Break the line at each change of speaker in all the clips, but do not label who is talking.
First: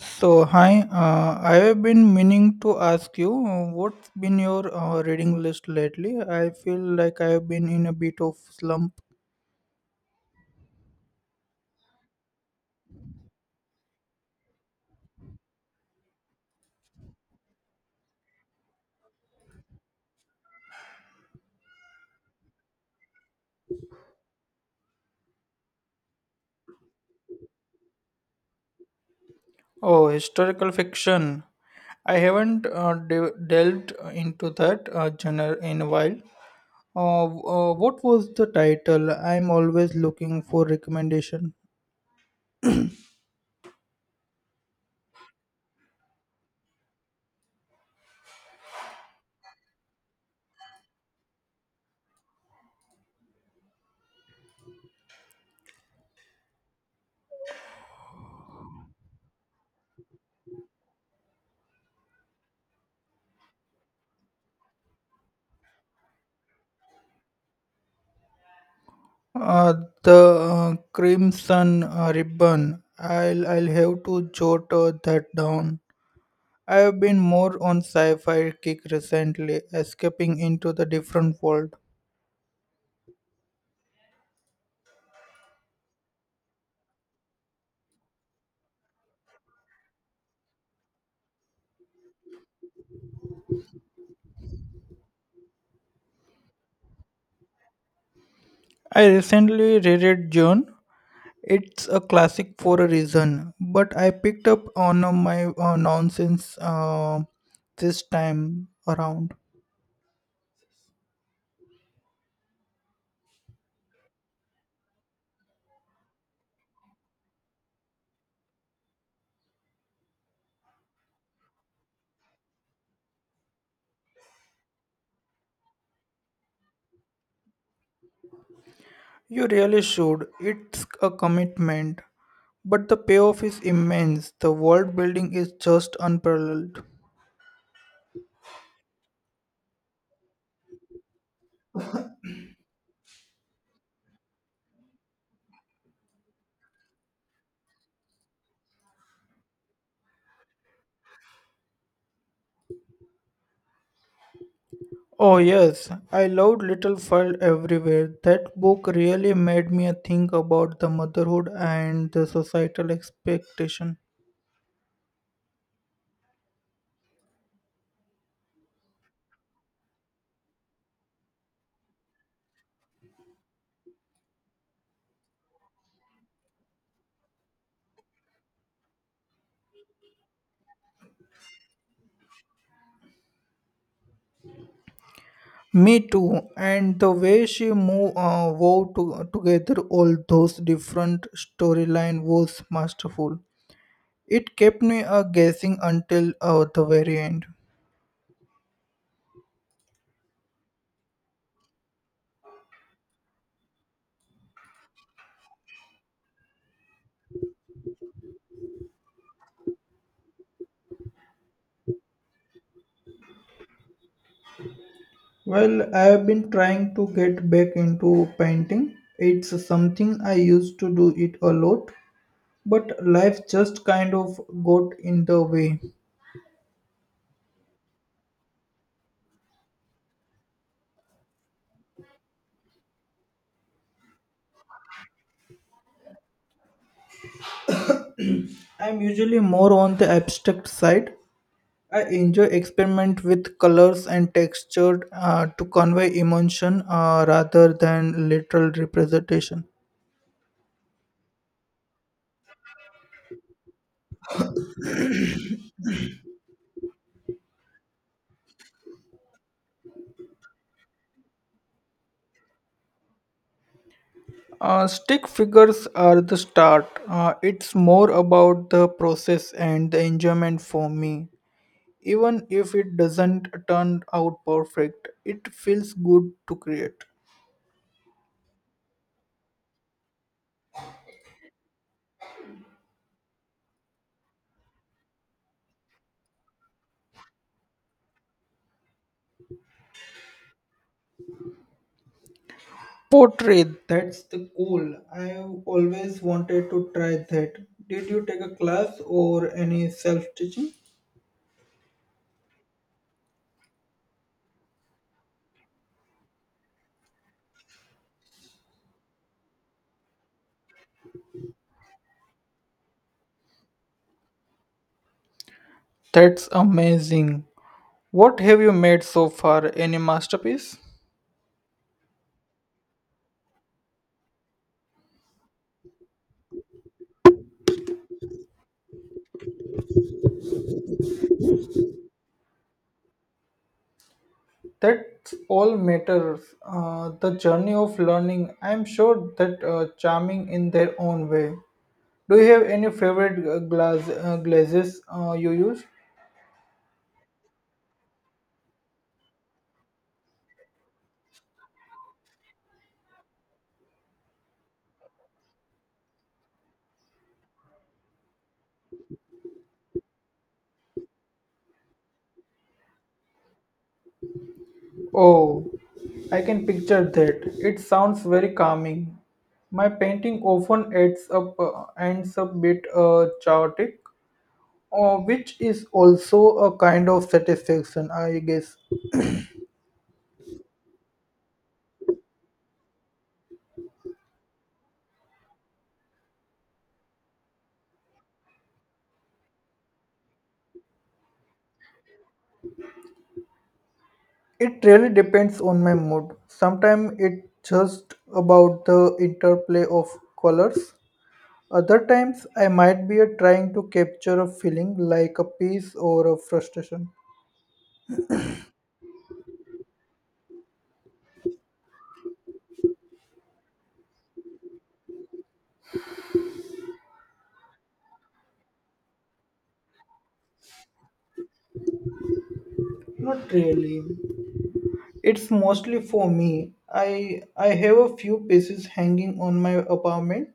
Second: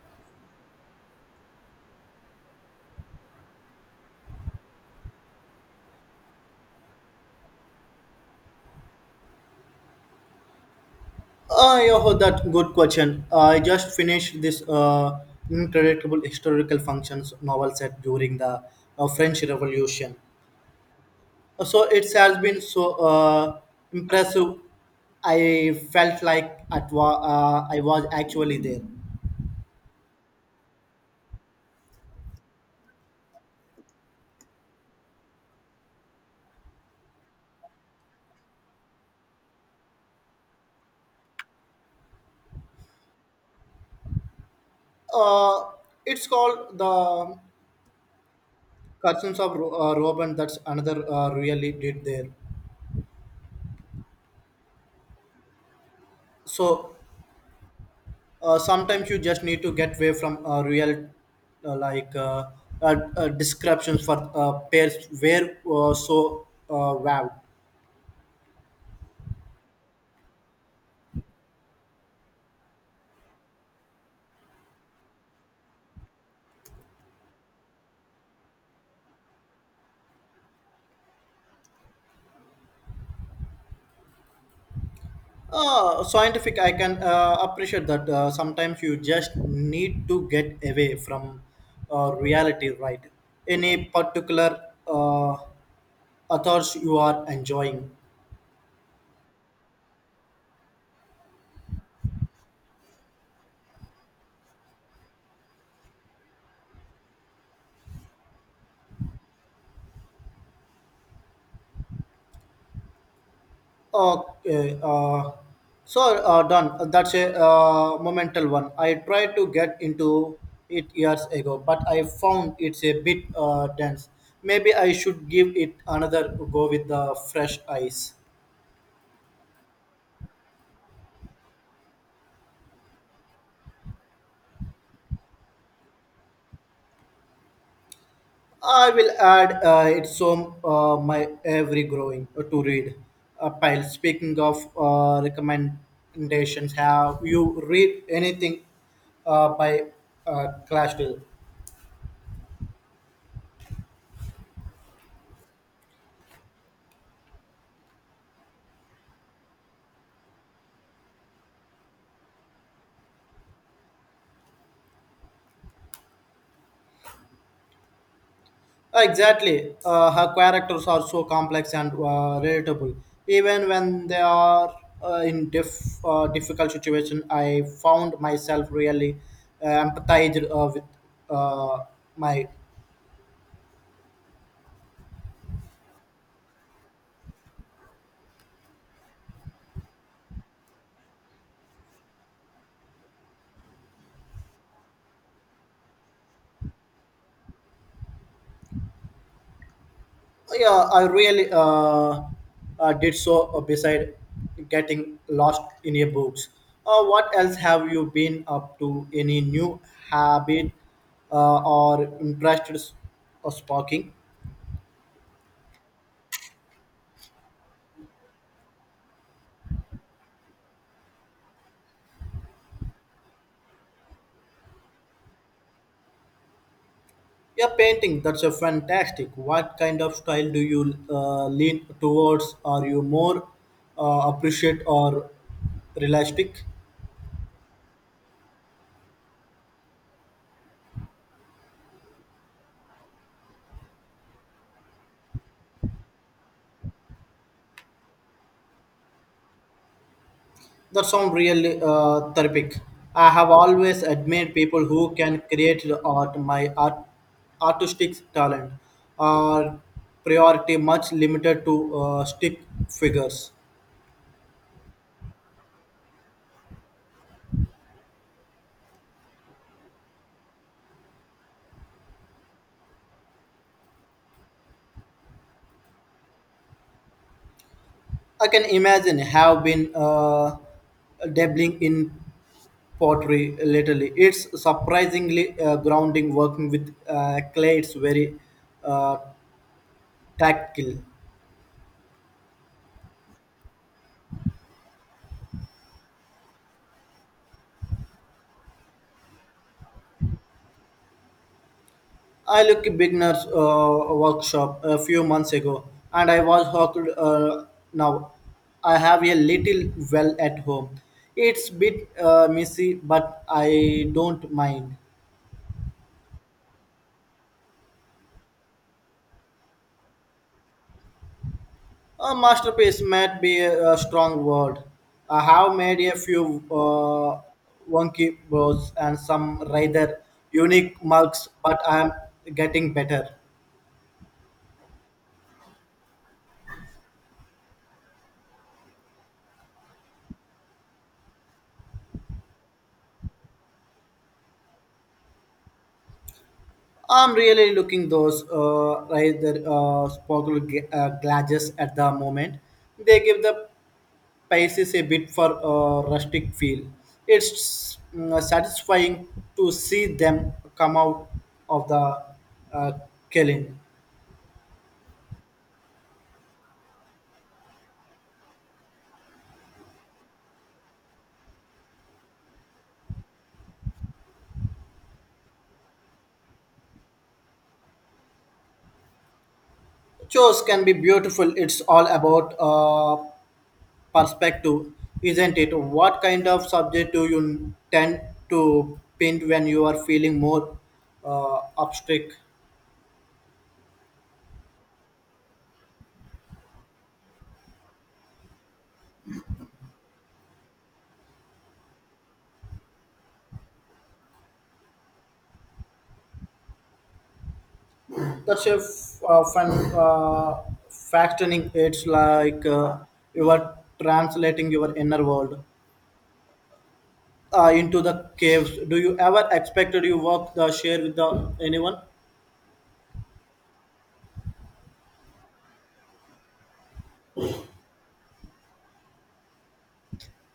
So, hi, I have been meaning to ask you what's been your reading list lately? I feel like I have been in a bit of slump.
Yeah, oh, that good question. I just finished this incredible historical functions novel set during the French Revolution. So it has been so impressive. I felt like I was actually there.
Oh, historical fiction. I haven't delved into that genre in a while. What was the title? I'm always looking for recommendation.
Uh, it's called the Curtains of Robin. That's another really did there. So sometimes you just need to get away from real uh, like uh, descriptions for pairs where so wow
Uh, the Crimson Ribbon. I'll have to jot that down. I have been more on sci-fi kick recently, escaping into the different world.
scientific I can appreciate that sometimes you just need to get away from reality right any particular uh, authors you are enjoying.
I recently reread June. It's a classic for a reason, but I picked up on my nonsense this time around.
Okay, so done. That's a momental one. I tried to get into it years ago, but I found it's a bit dense. Maybe I should give it another go with the fresh eyes.
You really should. It's a commitment, but the payoff is immense. The world building is just unparalleled.
I will add it some my every growing to read pile. Speaking of recommendations, have you read anything by Clash.
Oh, yes, I loved Little Fire Everywhere. That book really made me think about the motherhood and the societal expectation.
Exactly. Her characters are so complex and relatable. Even when they are in difficult situation, I found myself really empathized with uh, my.
Me too, and the way she moved together all those different storyline was masterful. It kept me guessing until the very end.
Yeah, I really did so beside getting lost in your books. What else have you been up to? Any new habit or interest or sparking?
Well, I have been trying to get back into painting. It's something I used to do it a lot, but life just kind of got in the way.
Yeah, painting. That's a fantastic. What kind of style do you lean towards? Are you more appreciate or realistic?
I'm usually more on the abstract side. I enjoy experiment with colors and texture to convey emotion rather than literal representation.
That sounds really therapeutic. I have always admired people who can create art. My art, artistic talent are priority much limited to stick figures.
Stick figures are the start. It's more about the process and the enjoyment for me. Even if it doesn't turn out perfect, it feels good to create.
I can imagine have been dabbling in pottery lately. It's surprisingly grounding working with clay. It's very uh, tactile.
Portrait, that's the goal. I always wanted to try that. Did you take a class or any self teaching?
I look a beginner's workshop a few months ago and I was hooked now. I have a little well at home. It's bit messy but I don't mind.
That's amazing. What have you made so far? Any masterpiece?
A masterpiece might be a strong word. I have made a few wonky bows and some rather unique mugs, but I'm getting better.
That's all matters. The journey of learning. I'm sure that charming in their own way. Do you have any favorite glass glazes you use?
I'm really looking those rather sparkle glasses at the moment. They give the pieces a bit for rustic feel. It's mm, satisfying to see them come out of the uh, killing.
Oh, I can picture that. It sounds very calming. My painting often ends up ends a bit chaotic, which is also a kind of satisfaction, I guess.
Chores can be beautiful. It's all about perspective, isn't it? What kind of subject do you tend to paint when you are feeling more abstract?
It really depends on my mood. Sometimes it's just about the interplay of colors. Other times, I might be trying to capture a feeling like a peace or a frustration.
That's a fun factioning. It's like you are translating your inner world into the caves. Do you ever expected you walk the share with the anyone?
Not really. It's mostly for me. I have a few pieces hanging on my apartment,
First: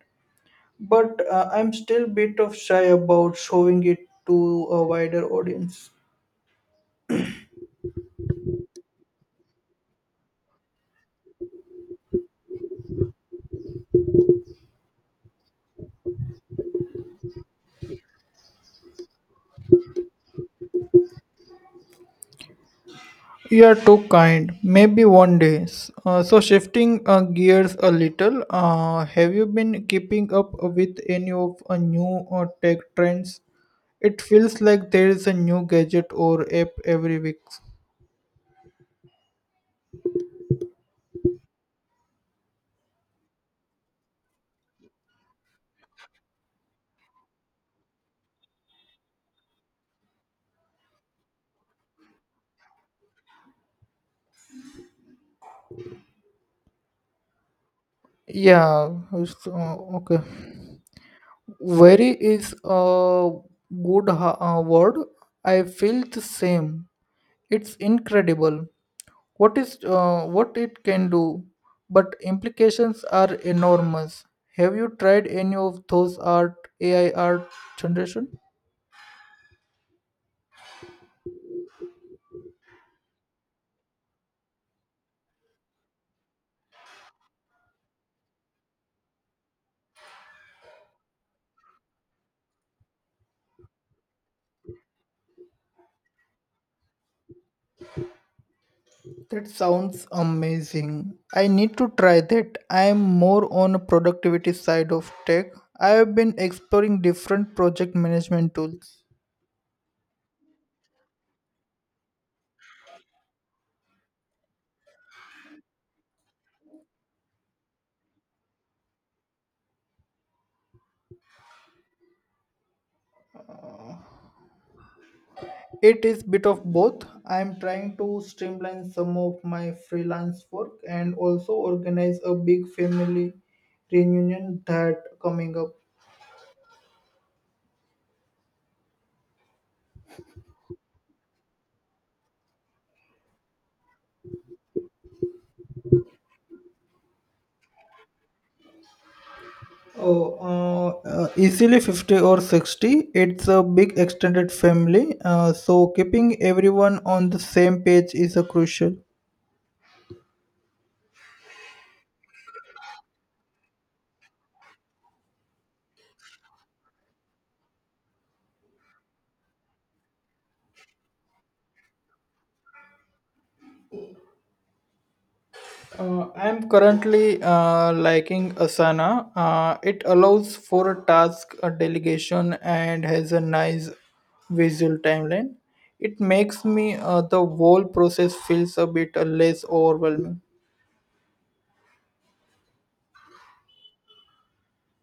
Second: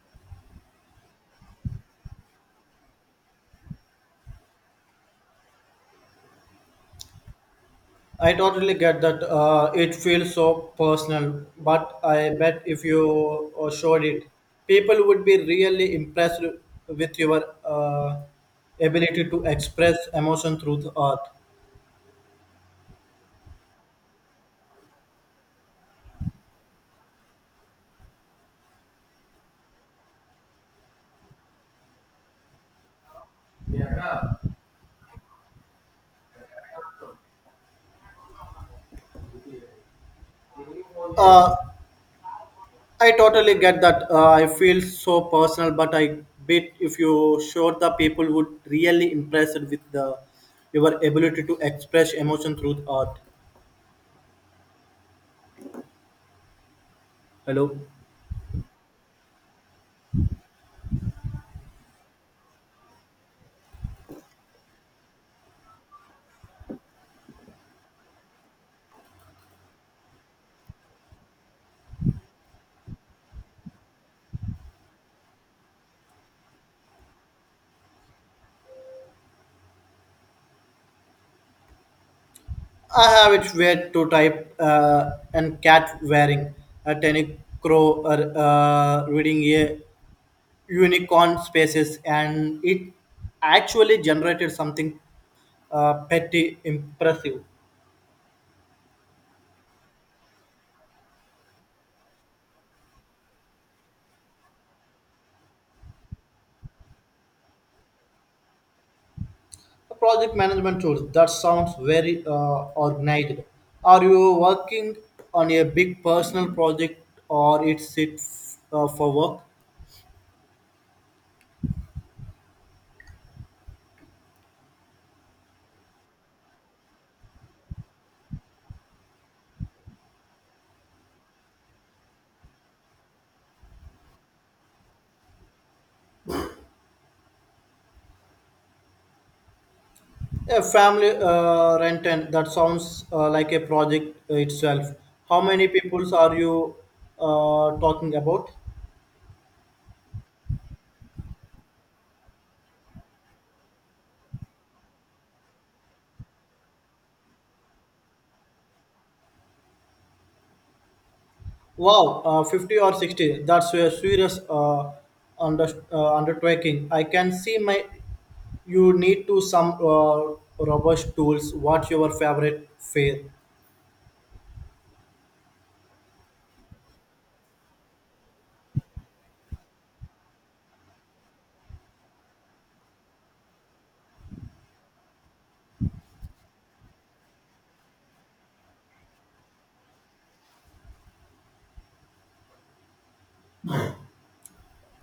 but I'm still bit of shy about showing it to a wider audience.
I totally get that. It feels so personal, but I bet if you showed it, people would be really impressed with your ability to express emotion through the art.
You're too kind. Maybe one day. So shifting gears a little, have you been keeping up with any of new tech trends? It feels like there is a new gadget or app every week.
Uh, I totally get that. I feel so personal, but I bet if you showed the people would really impressed with the your ability to express emotion through the art. Hello.
Yeah. Okay. Very is a good word. I feel the same. It's incredible. What is what it can do, but implications are enormous. Have you tried any of those art AI art generation?
I have it weird to type and cat wearing a tiny crow or reading a unicorn spaces and it actually generated something petty impressive.
That sounds amazing. I need to try that. I am more on a productivity side of tech. I have been exploring different project management tools.
Project management tools that sounds very organized. Are you working on a big personal project or it's it for work?
It is bit of both. I am trying to streamline some of my freelance work and also organize a big family reunion that coming up.
A family rent and that sounds like a project itself. How many peoples are you talking about?
Oh, easily 50 or 60. It's a big extended family, so keeping everyone on the same page is a crucial.
Wow, 50 or 60. That's a serious undertaking. I can see my. You need to some robust tools. What's your favorite fare?
I'm currently liking Asana. It allows for task delegation and has a nice visual timeline. It makes me the whole process feels a bit less overwhelming.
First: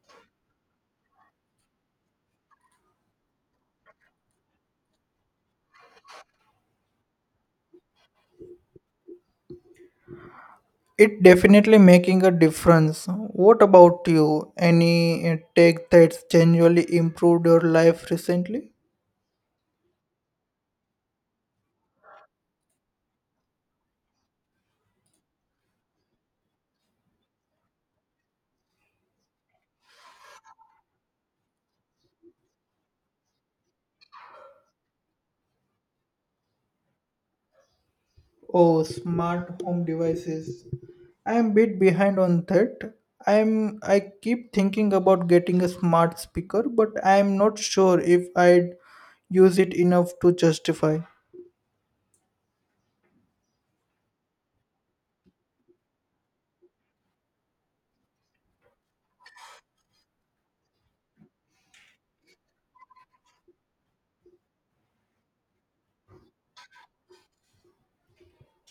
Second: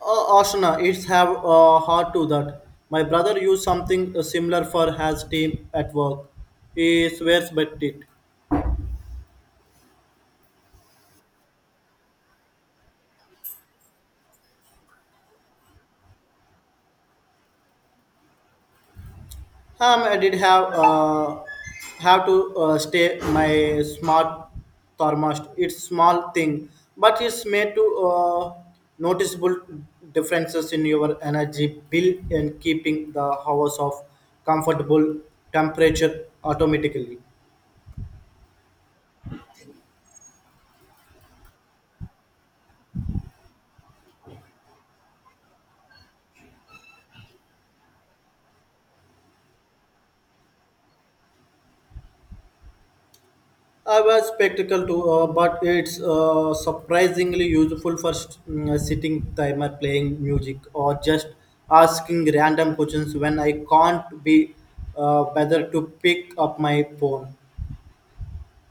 Ashna, it's have hard to that. My brother used something similar for his team at work. He swears by it.
It definitely making a difference. What about you? Any tech that's genuinely improved your life recently?
I did have to stay my smart thermostat. It's small thing, but it's made to uh, noticeable differences in your energy bill and keeping the hours of comfortable temperature automatically.
Oh, smart home devices. I am bit behind on that. I keep thinking about getting a smart speaker, but I am not sure if I'd use it enough to justify.
I was spectacle too, but it's surprisingly useful for sitting timer, playing music, or just asking random questions when I can't be whether to pick up my phone.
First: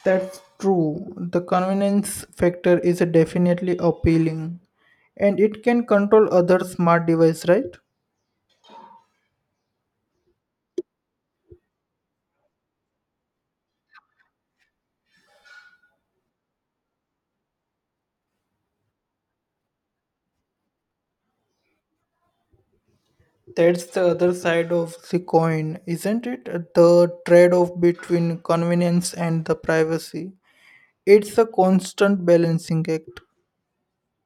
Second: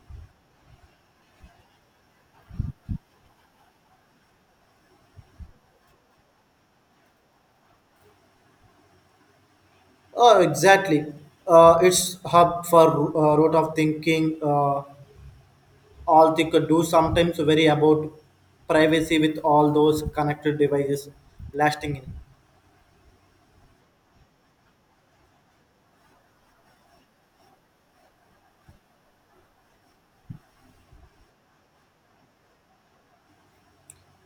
That's true. The convenience factor is definitely appealing. And it can control other smart device, right?
Oh, exactly. It's hub for root of thinking. All they could do sometimes worry about privacy with all those connected devices lasting in.
That's the other side of the coin, isn't it? The trade-off between convenience and the privacy. It's a constant balancing act,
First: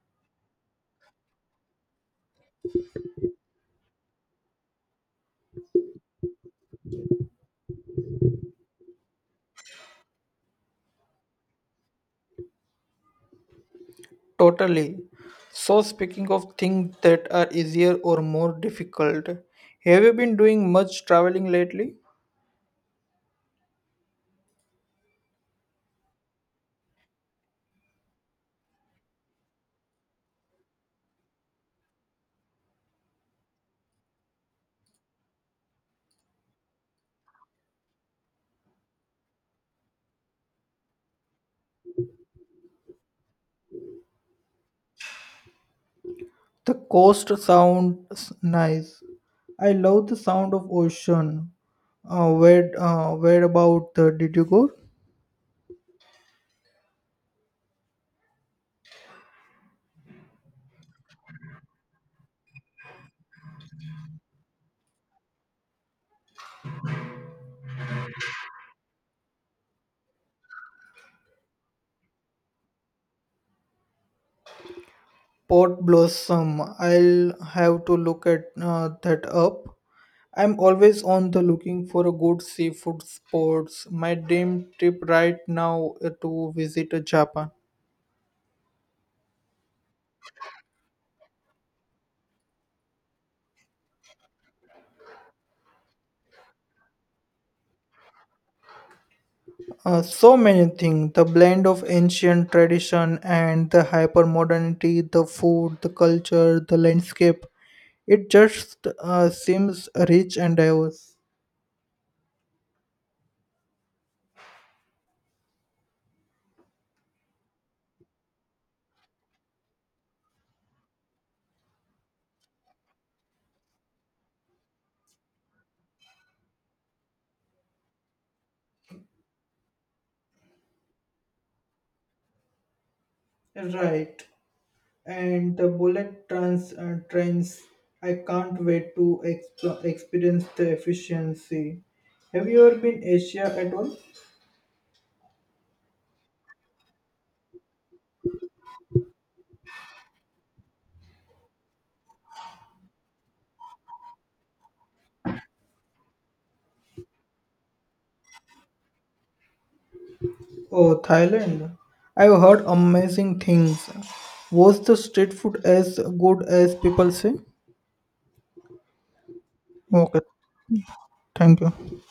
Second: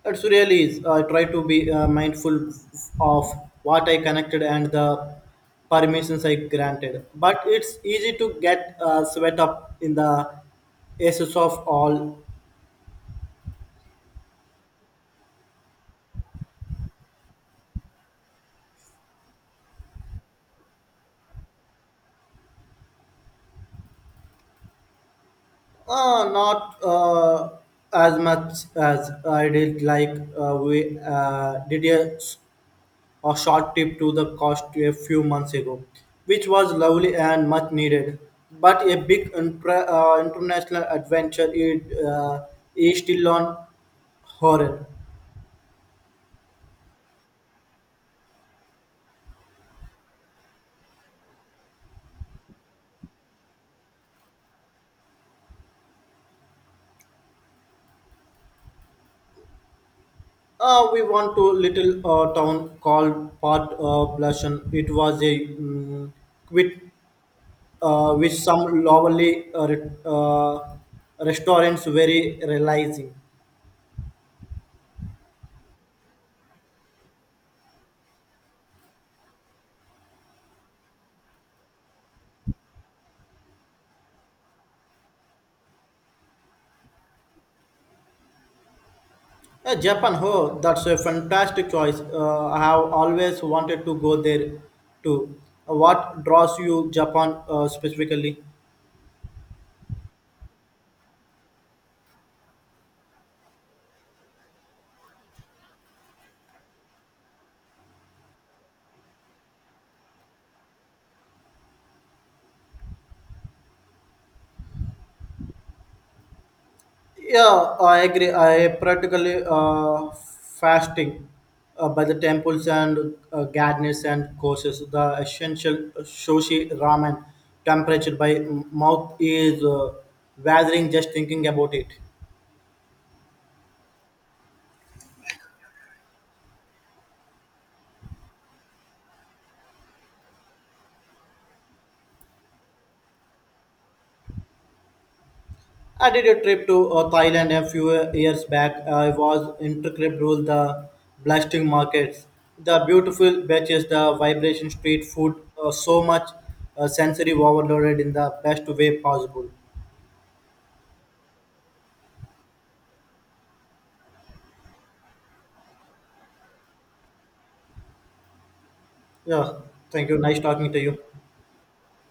It's really is. I try to be mindful of what I connected and the permissions I granted. But it's easy to get sweat up in the aces of all.
totally. So, speaking of things that are easier or more difficult, have you been doing much traveling lately?
Not as much as I did like we did a short trip to the coast a few months ago, which was lovely and much needed. But a big international adventure is still on Horror.
The coast sounds nice. I love the sound of ocean. Where about did you go?
We went to a little town called Port Blushon. It was a mm with with some lovely restaurants very realizing.
Pot Blossom. I'll have to look at that up. I'm always on the looking for a good seafood spots. My dream trip right now is to visit Japan.
Japan, oh, that's a fantastic choice. I have always wanted to go there too. What draws you Japan specifically?
So many things the blend of ancient tradition and the hyper modernity, the food, the culture, the landscape. It just seems rich and diverse.
Yeah, I agree. I practically fasting by the temples and gardens and courses. The essential shoshi ramen temperature by mouth is gathering just thinking about it.
Right. And the trains. I can't wait to experience the efficiency. Have you ever been Asia at all?
I did a trip to Thailand a few years back. I was intricately ruled the blasting markets, the beautiful beaches, the vibration street food, so much sensory overloaded in the best way possible.
Oh, Thailand. I've heard amazing things. Was the street food as good as people say?
Yeah, thank you.
Okay,
Nice talking to you.
thank you.